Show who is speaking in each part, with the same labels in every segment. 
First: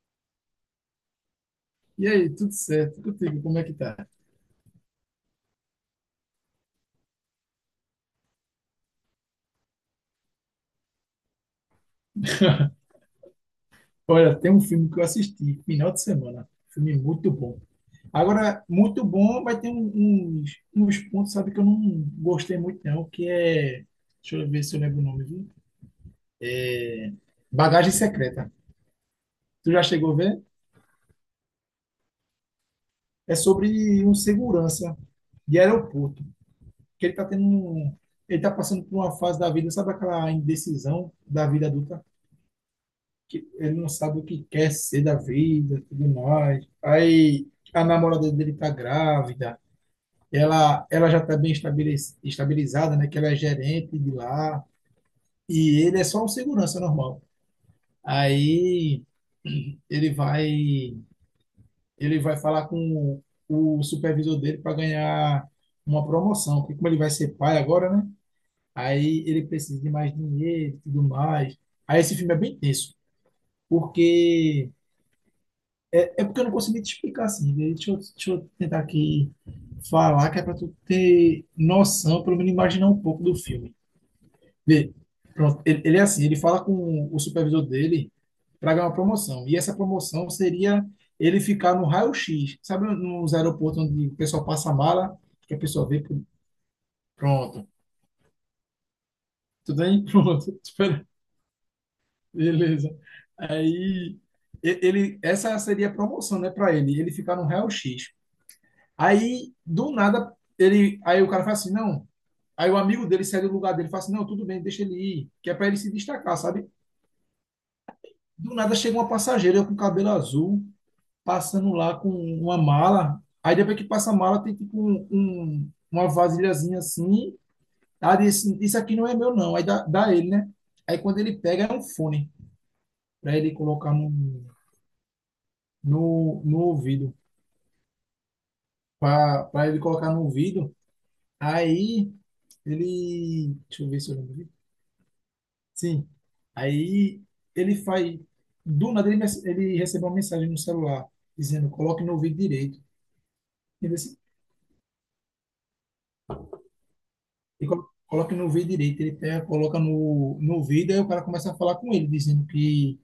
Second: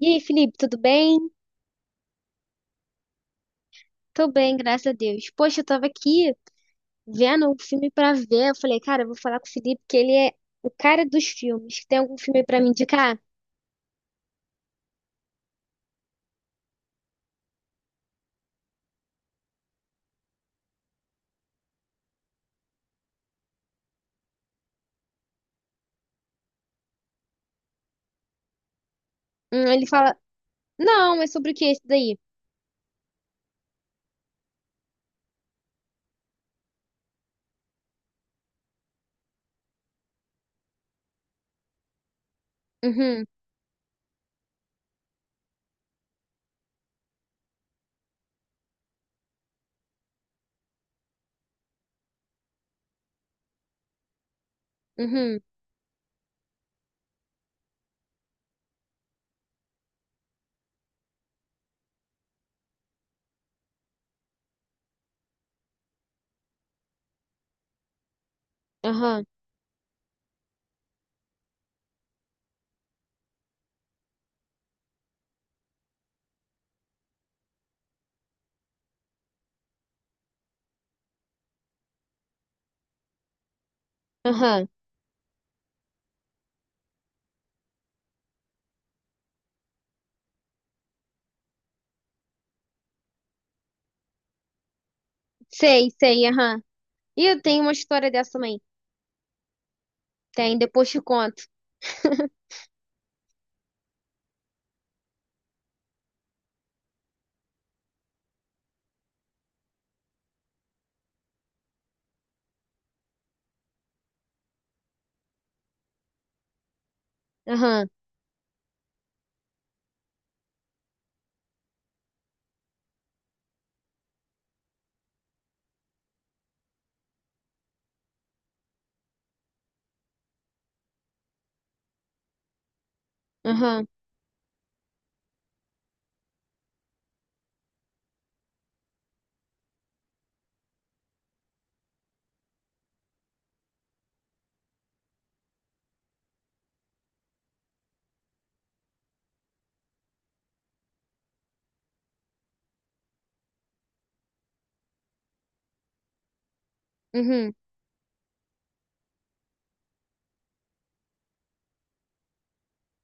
Speaker 1: E aí, Felipe, tudo bem?
Speaker 2: E aí, tudo certo? Contigo, como é que tá?
Speaker 1: Tô bem, graças a Deus. Poxa, eu tava aqui vendo um filme pra ver. Eu falei, cara, eu vou falar com o Felipe, que ele é o cara dos filmes. Tem algum filme pra me indicar?
Speaker 2: Olha, tem um filme que eu assisti final de semana. Filme muito bom. Agora, muito bom, vai ter uns pontos, sabe, que eu não gostei muito, não, que é. Deixa eu ver se eu lembro o nome, viu? É, Bagagem Secreta. Tu já
Speaker 1: Ele
Speaker 2: chegou
Speaker 1: fala,
Speaker 2: a ver?
Speaker 1: não, é sobre o que esse daí?
Speaker 2: É sobre um segurança de aeroporto, que ele tá ele tá passando por uma fase da vida, sabe aquela indecisão da vida adulta?
Speaker 1: Uhum,
Speaker 2: Que ele não sabe o que quer ser da vida, tudo mais. Aí a namorada dele tá grávida, ela já tá bem estabilizada, né? Que ela é gerente de lá,
Speaker 1: uhum,
Speaker 2: e ele é só um segurança normal. Aí ele vai, ele vai falar com o supervisor dele para ganhar uma promoção, porque como ele vai ser pai agora, né? Aí
Speaker 1: aham,
Speaker 2: ele precisa de mais dinheiro e tudo mais. Aí esse filme é bem tenso, porque é porque eu não consegui te explicar assim, né? Deixa eu tentar aqui falar, que é para tu ter noção, pelo menos imaginar um pouco do filme.
Speaker 1: aham.
Speaker 2: Vê, pronto, ele é assim, ele fala com o supervisor dele para ganhar uma promoção. E essa promoção seria ele ficar no raio-x. Sabe nos aeroportos onde o pessoal passa a mala, que a pessoa
Speaker 1: Sei,
Speaker 2: vê,
Speaker 1: sei, aham. E eu tenho
Speaker 2: pronto.
Speaker 1: uma história dessa também.
Speaker 2: Tudo bem?
Speaker 1: Tem,
Speaker 2: Pronto.
Speaker 1: depois te
Speaker 2: Espera.
Speaker 1: conto.
Speaker 2: Beleza. Aí, essa seria a promoção, né, para ele ficar no raio-x. Aí, do nada, aí o cara fala assim, não. Aí o amigo dele sai do lugar dele e fala assim, não, tudo bem, deixa ele ir, que é para ele se destacar, sabe?
Speaker 1: Aham,
Speaker 2: Do nada chega uma passageira com cabelo azul, passando lá com uma mala. Aí depois que passa a mala, tem tipo uma vasilhazinha assim. Ah, disse, isso aqui não é meu, não. Aí dá ele, né? Aí quando ele pega, é um fone para ele
Speaker 1: aham,
Speaker 2: colocar no ouvido. Para ele colocar no ouvido. Aí ele. Deixa eu ver se eu lembro. Sim. Aí ele faz. Do nada ele recebeu uma mensagem no celular dizendo: coloque no ouvido direito. Ele disse,
Speaker 1: uhum,
Speaker 2: e coloque no ouvido direito. Ele pega, coloca no ouvido, aí o cara começa a falar com ele, dizendo que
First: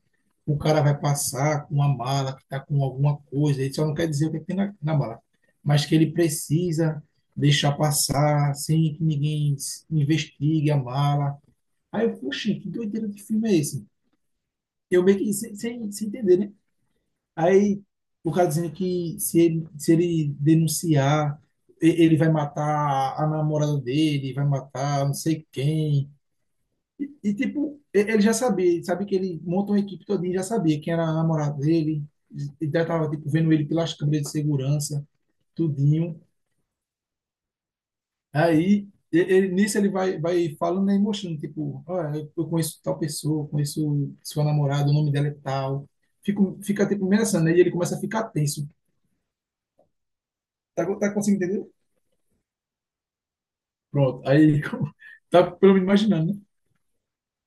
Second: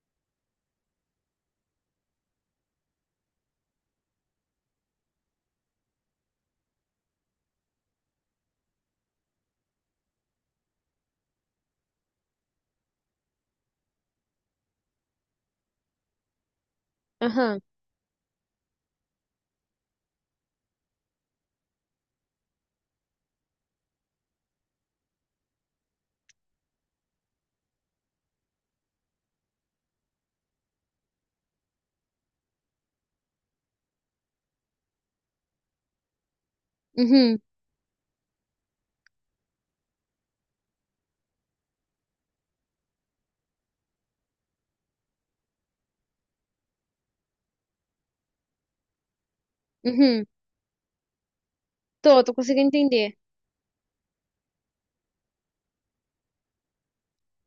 Speaker 2: o cara vai passar com uma mala, que está com alguma coisa. Ele só não quer dizer o que tem na mala, mas que ele precisa deixar passar sem que ninguém investigue a mala. Aí eu, poxa, que doideira de filme é esse? Eu meio que sem entender, né?
Speaker 1: aham,
Speaker 2: Aí o cara dizendo que se ele denunciar, ele vai matar a namorada dele, vai matar não sei quem. E, tipo, ele já sabia, ele sabia que ele montou uma equipe todinha, já sabia quem era a namorada dele, e já tava tipo, vendo ele pelas câmeras de segurança, tudinho.
Speaker 1: uhum,
Speaker 2: Aí, nisso ele vai falando, né, e mostrando, tipo, olha, eu conheço tal pessoa, eu conheço sua namorada, o nome dela é tal. Fica tipo, ameaçando, né? E ele começa a ficar tenso.
Speaker 1: uhum.
Speaker 2: Tá conseguindo entender?
Speaker 1: Tô, tô conseguindo entender.
Speaker 2: Pronto. Aí, tá pelo menos imaginando, né?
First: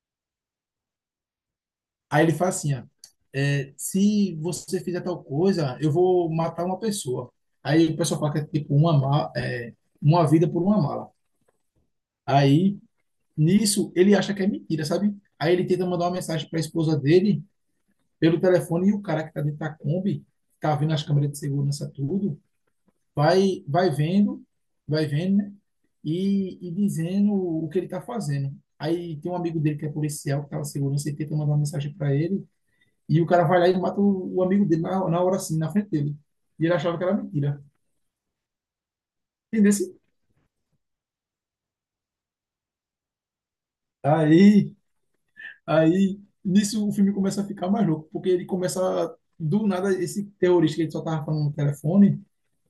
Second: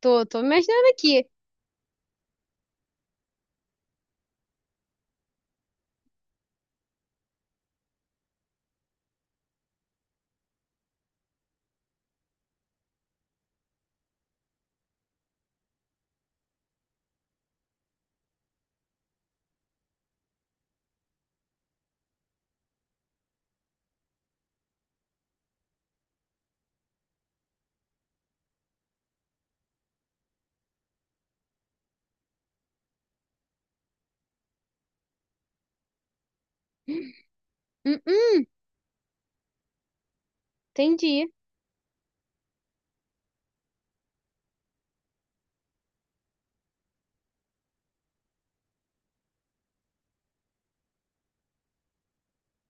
Speaker 1: Tô, tô imaginando aqui.
Speaker 2: Aí ele fala assim, ó, é, se você fizer tal coisa, eu vou matar uma pessoa. Aí o pessoal fala que é tipo uma vida por uma mala. Aí, nisso, ele acha que é mentira, sabe? Aí ele tenta mandar uma mensagem para a esposa dele pelo telefone e o cara que tá dentro da Kombi, tá vendo as câmeras de segurança, tudo, vai vendo, vai vendo, né? E dizendo o que ele está fazendo. Aí tem um amigo dele que é policial, que estava segurança, e tenta mandar uma mensagem para ele, e o cara vai lá e mata o amigo dele na hora assim, na frente dele. E ele achava que era mentira.
Speaker 1: Hum, hum,
Speaker 2: Entendeu?
Speaker 1: entendi.
Speaker 2: Aí, aí, nisso o filme começa a ficar mais louco, porque ele começa, do nada, esse terrorista que ele só tava falando no telefone,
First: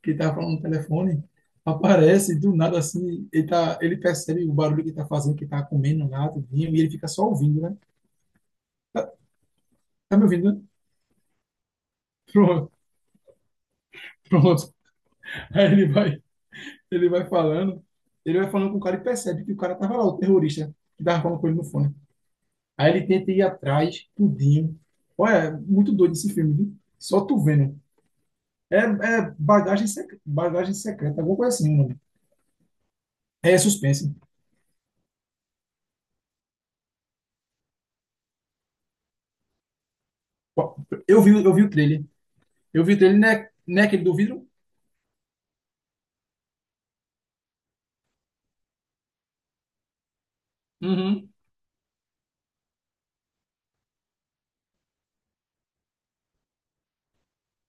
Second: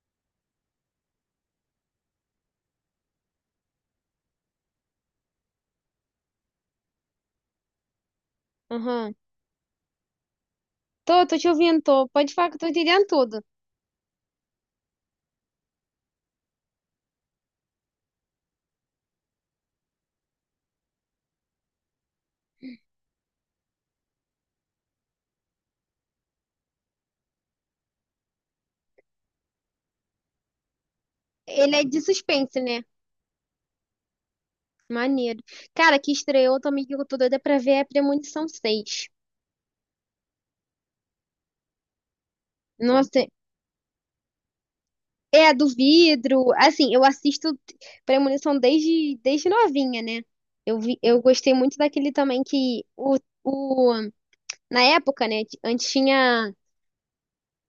Speaker 2: que tá falando no telefone, aparece do nada assim, ele, tá, ele percebe o barulho que tá fazendo, que tá comendo lá, tudinho, e ele fica só ouvindo, né? Tá,
Speaker 1: Aham.
Speaker 2: tá me ouvindo, né?
Speaker 1: Tô, tô te ouvindo, tô. Pode falar que eu tô
Speaker 2: Pronto,
Speaker 1: entendendo tudo.
Speaker 2: pronto. Aí ele vai falando, ele vai falando com o cara e percebe que o cara tava lá, o terrorista, que tava falando com ele no fone. Aí ele tenta ir atrás, tudinho. Olha, é muito doido esse filme, viu? Só tu vendo. É bagagem secreta, alguma coisa assim,
Speaker 1: Ele é
Speaker 2: mano.
Speaker 1: de suspense, né?
Speaker 2: É suspense.
Speaker 1: Maneiro. Cara, que estreou também que eu tô doida pra ver é Premonição seis.
Speaker 2: Eu vi o trailer. Eu vi o trailer,
Speaker 1: Nossa,
Speaker 2: não é aquele do vidro?
Speaker 1: é a do vidro. Assim, eu assisto Premonição desde, desde novinha, né? Eu vi, eu
Speaker 2: Uhum,
Speaker 1: gostei muito daquele também que o, na época, né? Antes tinha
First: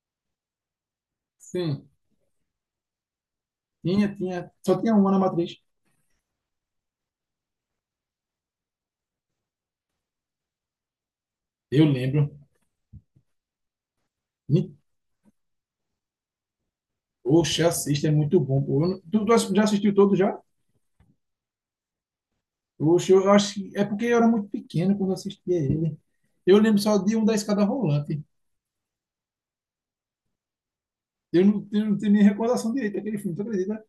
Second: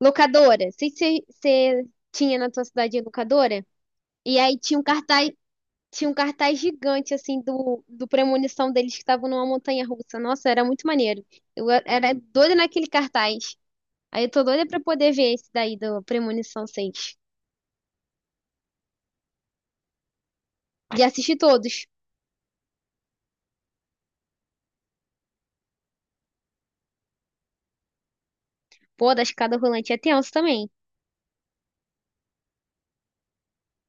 Speaker 1: locadora. Sei se você
Speaker 2: sim.
Speaker 1: tinha na tua cidade locadora.
Speaker 2: Tinha,
Speaker 1: E
Speaker 2: tinha.
Speaker 1: aí
Speaker 2: Só
Speaker 1: tinha um
Speaker 2: tinha uma na
Speaker 1: cartaz.
Speaker 2: matriz.
Speaker 1: Tinha um cartaz gigante, assim, do, do premonição deles que estavam numa montanha russa. Nossa, era muito maneiro. Eu e-
Speaker 2: Eu
Speaker 1: era
Speaker 2: lembro.
Speaker 1: doida naquele cartaz. Aí eu tô doida
Speaker 2: Ni-
Speaker 1: pra poder ver esse daí do Premonição seis.
Speaker 2: Oxe, assista, é muito bom, pô. Eu não- Tu já assistiu todo já?
Speaker 1: E assisti todos.
Speaker 2: Oxe, eu acho que é porque eu era muito pequeno quando eu assistia ele. Eu lembro só de um da Escada Rolante.
Speaker 1: Pô, da escada rolante é tenso também.
Speaker 2: Eu não tenho nem recordação direita daquele filme, tu acredita?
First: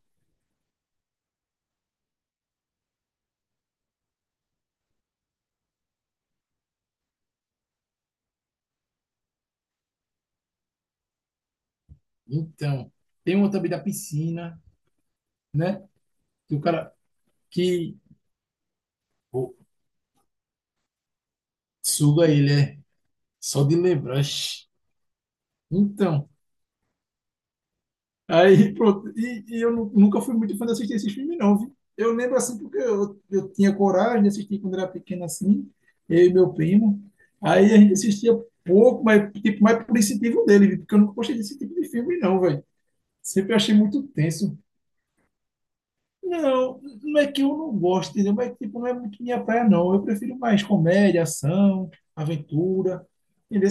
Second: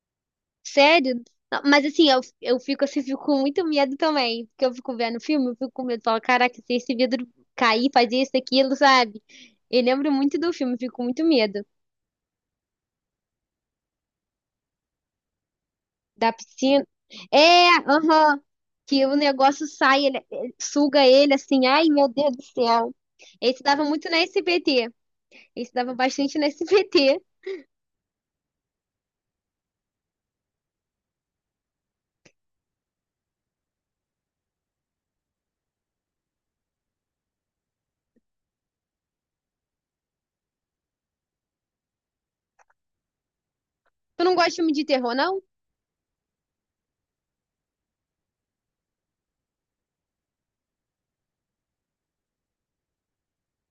Speaker 1: Sério? Não, mas assim, eu fico assim, fico com muito medo também. Porque eu fico vendo o filme, eu fico com medo. Falo, caraca, se esse vidro cair, fazer isso, aquilo, sabe? Eu lembro muito do filme, fico com muito medo.
Speaker 2: Então, tem um também da piscina, né?
Speaker 1: Da
Speaker 2: Que o
Speaker 1: piscina.
Speaker 2: cara
Speaker 1: É,
Speaker 2: que
Speaker 1: aham. Que o
Speaker 2: pô,
Speaker 1: negócio sai, ele suga ele assim. Ai, meu
Speaker 2: suga
Speaker 1: Deus do
Speaker 2: ele, é.
Speaker 1: céu. Esse
Speaker 2: Só de
Speaker 1: dava muito na
Speaker 2: lembrar. Oxe.
Speaker 1: SBT. Esse dava
Speaker 2: Então.
Speaker 1: bastante na SBT.
Speaker 2: Aí, pronto. E eu nunca fui muito fã de assistir esses filmes, não, viu? Eu lembro assim, porque eu tinha coragem de assistir quando era pequeno assim, eu e meu primo. Aí a gente assistia pouco, mas tipo, mais por incentivo dele, viu? Porque eu nunca gostei desse tipo de filme, não, velho. Sempre achei muito
Speaker 1: Tu não gosta de
Speaker 2: tenso.
Speaker 1: filme de terror, não?
Speaker 2: Não, não é que eu não gosto, entendeu? Mas tipo, não é muito minha praia, não. Eu prefiro mais comédia, ação, aventura. Entendeu?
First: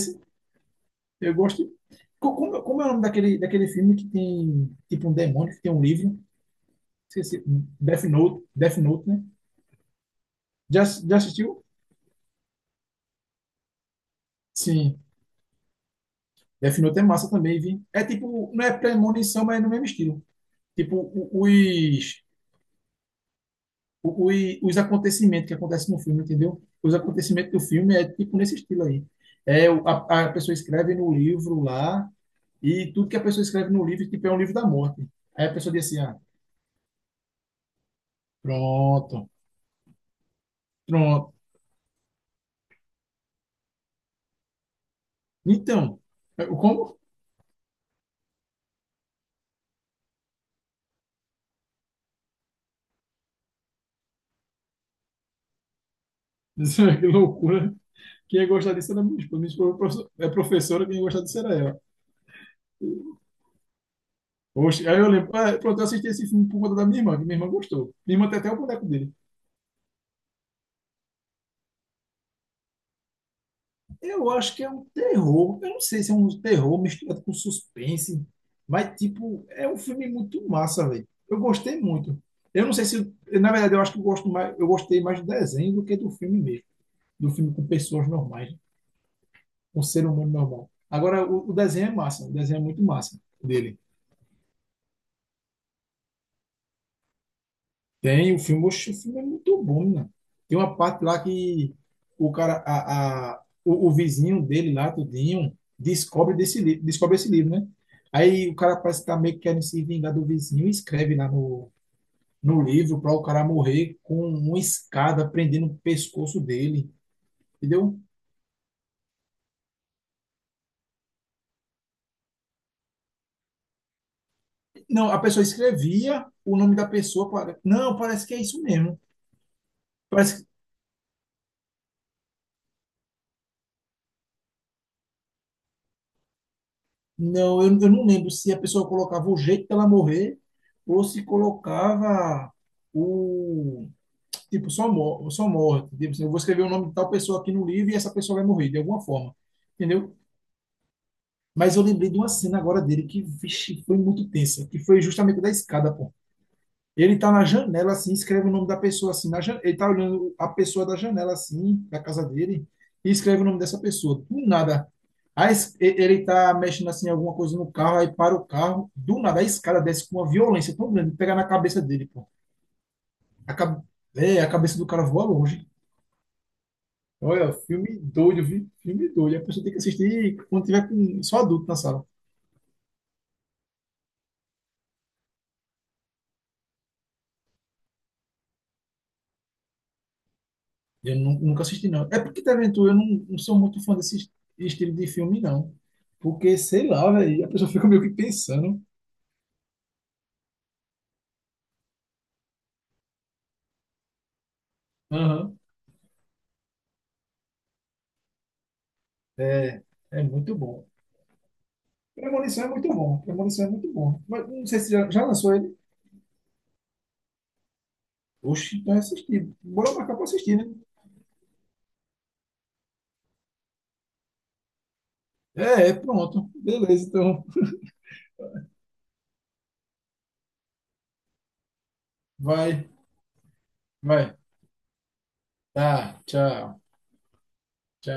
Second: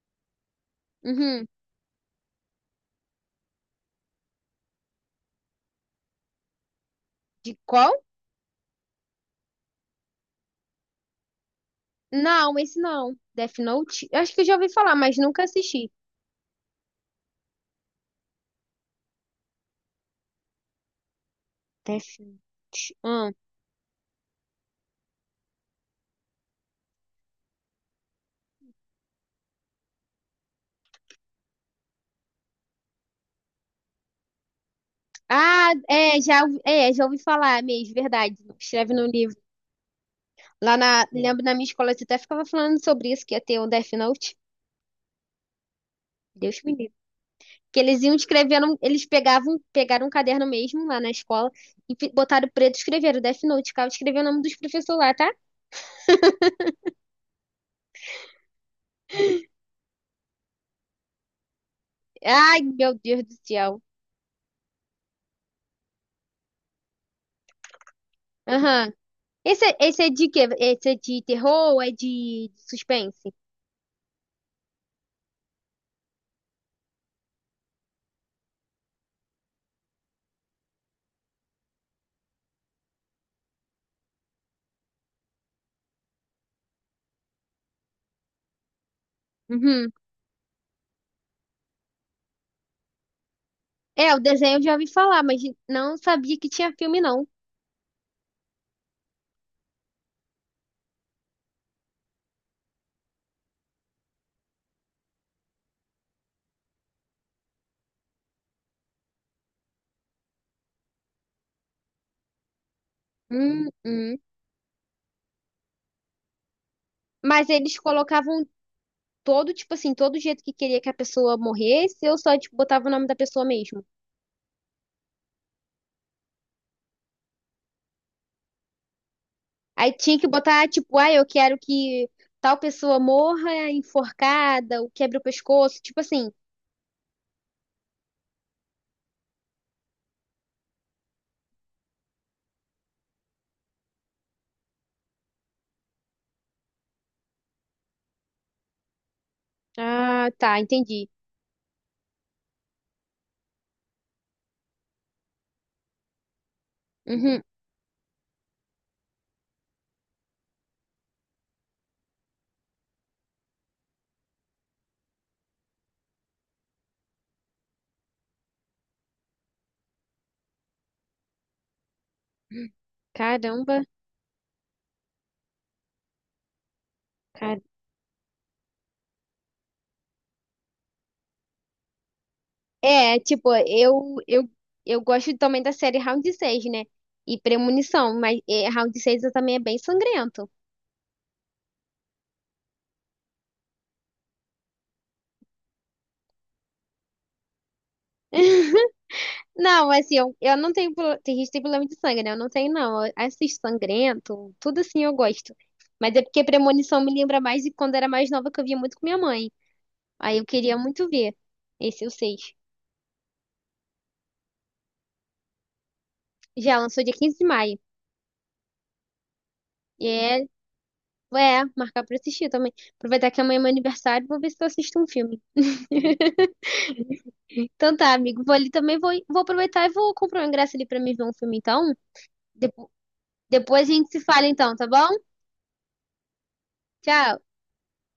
Speaker 2: Eu
Speaker 1: Uhum.
Speaker 2: gosto. Como é o nome daquele, filme que tem tipo um demônio, que tem um livro? Esqueci.
Speaker 1: De qual?
Speaker 2: Death Note, Death Note, né? Já assistiu?
Speaker 1: Não, esse não. Death Note? Eu acho que eu já ouvi falar,
Speaker 2: Sim.
Speaker 1: mas nunca assisti.
Speaker 2: Death Note é massa também, vi. É tipo, não é premonição, mas é no mesmo estilo. Tipo,
Speaker 1: Death Note. Hum.
Speaker 2: o- os, os acontecimentos que acontecem no filme, entendeu? Os acontecimentos do filme é tipo nesse estilo aí. É, a pessoa escreve no livro lá, e tudo que a pessoa escreve no livro, tipo, é um livro da morte. Aí a
Speaker 1: Ah,
Speaker 2: pessoa diz assim, ah,
Speaker 1: é, já, já ouvi falar mesmo, verdade. Escreve no
Speaker 2: pronto,
Speaker 1: livro. Lá na,
Speaker 2: pronto.
Speaker 1: lembro na minha escola, você até ficava falando sobre isso, que ia ter um Death Note.
Speaker 2: Então, é,
Speaker 1: Deus me livre.
Speaker 2: como?
Speaker 1: Que eles iam escrevendo, eles pegavam, pegaram um caderno mesmo lá na escola e botaram preto e escreveram Death Note, cara, escreveu o nome dos professores lá, tá?
Speaker 2: Que loucura. Quem ia gostar disso era minha esposa. Minha esposa é professora, quem ia gostar disso era ela.
Speaker 1: Ai, meu Deus do céu.
Speaker 2: Oxe, aí eu lembro, ah, pronto, eu assisti esse filme por conta da minha irmã, que minha irmã gostou. Minha irmã tem até o boneco
Speaker 1: Aham.
Speaker 2: dele.
Speaker 1: Esse, esse é de quê? Esse é de terror ou é de suspense?
Speaker 2: Eu acho que é um terror, eu não sei se é um terror misturado com suspense, mas, tipo, é um filme muito massa, velho. Eu gostei muito. Eu não sei se, na verdade, eu acho que eu gostei mais do desenho do que do filme mesmo. Do filme com pessoas normais, com
Speaker 1: Uhum.
Speaker 2: ser humano normal. Agora, o desenho é massa, o desenho é muito massa dele.
Speaker 1: É, o desenho eu já ouvi falar, mas não sabia que tinha filme, não.
Speaker 2: Tem o filme, oxe, o filme é muito bom, né? Tem uma parte lá que o vizinho dele lá, tudinho, descobre desse livro, descobre esse livro, né? Aí o cara parece que tá meio que querendo se vingar do vizinho e escreve lá no livro para o cara
Speaker 1: Hum,
Speaker 2: morrer
Speaker 1: hum.
Speaker 2: com uma escada prendendo o pescoço dele,
Speaker 1: Mas eles
Speaker 2: entendeu?
Speaker 1: colocavam todo, tipo assim, todo jeito que queria que a pessoa morresse, eu só, tipo, botava o nome da pessoa mesmo.
Speaker 2: Não, a pessoa escrevia o nome da pessoa, para, não, parece que é isso mesmo.
Speaker 1: Aí tinha que
Speaker 2: Parece
Speaker 1: botar, tipo, ah, eu quero que tal pessoa morra enforcada, ou quebre o pescoço, tipo assim.
Speaker 2: Não, eu não lembro se a pessoa colocava o jeito dela morrer ou se colocava o. Tipo, só, mor só morte. Tipo, assim, eu vou escrever o nome de tal pessoa aqui no livro e essa pessoa vai morrer de alguma forma. Entendeu?
Speaker 1: Ah, tá, entendi.
Speaker 2: Mas eu lembrei de uma cena agora dele que, vixe, foi muito tensa, que foi justamente da escada, pô. Ele tá
Speaker 1: Uhum.
Speaker 2: na janela, assim, escreve o nome da pessoa, assim, na janela. Ele tá olhando a pessoa da janela, assim, da casa dele, e escreve o nome dessa pessoa. Do nada. Aí ele tá mexendo, assim, alguma coisa no carro, aí para o carro. Do nada, a escada desce com uma violência tão grande, pega na cabeça dele, pô. A,
Speaker 1: Caramba,
Speaker 2: ca- a cabeça do cara voa longe. Olha,
Speaker 1: cara.
Speaker 2: filme doido, filme doido. A pessoa tem que assistir quando tiver com só adulto na sala.
Speaker 1: É, tipo, eu gosto também da série Round 6, né? E Premonição, mas é, Round 6 também é bem sangrento.
Speaker 2: Eu nunca assisti, não. É porque Taventura eu não sou muito fã desse estilo de filme, não. Porque, sei lá, velho, a pessoa fica meio que pensando.
Speaker 1: Não, assim, eu não tenho. Tem gente que tem problema de sangue, né? Eu não tenho, não. Eu assisto sangrento, tudo assim eu gosto.
Speaker 2: Aham.
Speaker 1: Mas é porque Premonição me lembra mais de quando era mais nova que eu via muito com minha mãe.
Speaker 2: É, é
Speaker 1: Aí eu
Speaker 2: muito
Speaker 1: queria
Speaker 2: bom.
Speaker 1: muito ver. Esse é o 6.
Speaker 2: Premonição é muito bom. Premonição é muito bom. Mas não sei se já lançou ele.
Speaker 1: Já lançou dia 15 de maio.
Speaker 2: Oxi, então é assistir. Bora
Speaker 1: E
Speaker 2: marcar pra
Speaker 1: é,
Speaker 2: assistir, né?
Speaker 1: é, marcar pra assistir também. Aproveitar que amanhã é meu aniversário, vou ver se eu assisto um filme.
Speaker 2: É, pronto. Beleza, então.
Speaker 1: Então tá, amigo. Vou ali também, vou aproveitar e vou comprar um ingresso ali pra mim ver um filme, então.
Speaker 2: Vai,
Speaker 1: Depo- Depois a gente se
Speaker 2: vai.
Speaker 1: fala, então, tá bom?
Speaker 2: Tá, tchau,
Speaker 1: Tchau.
Speaker 2: tchau.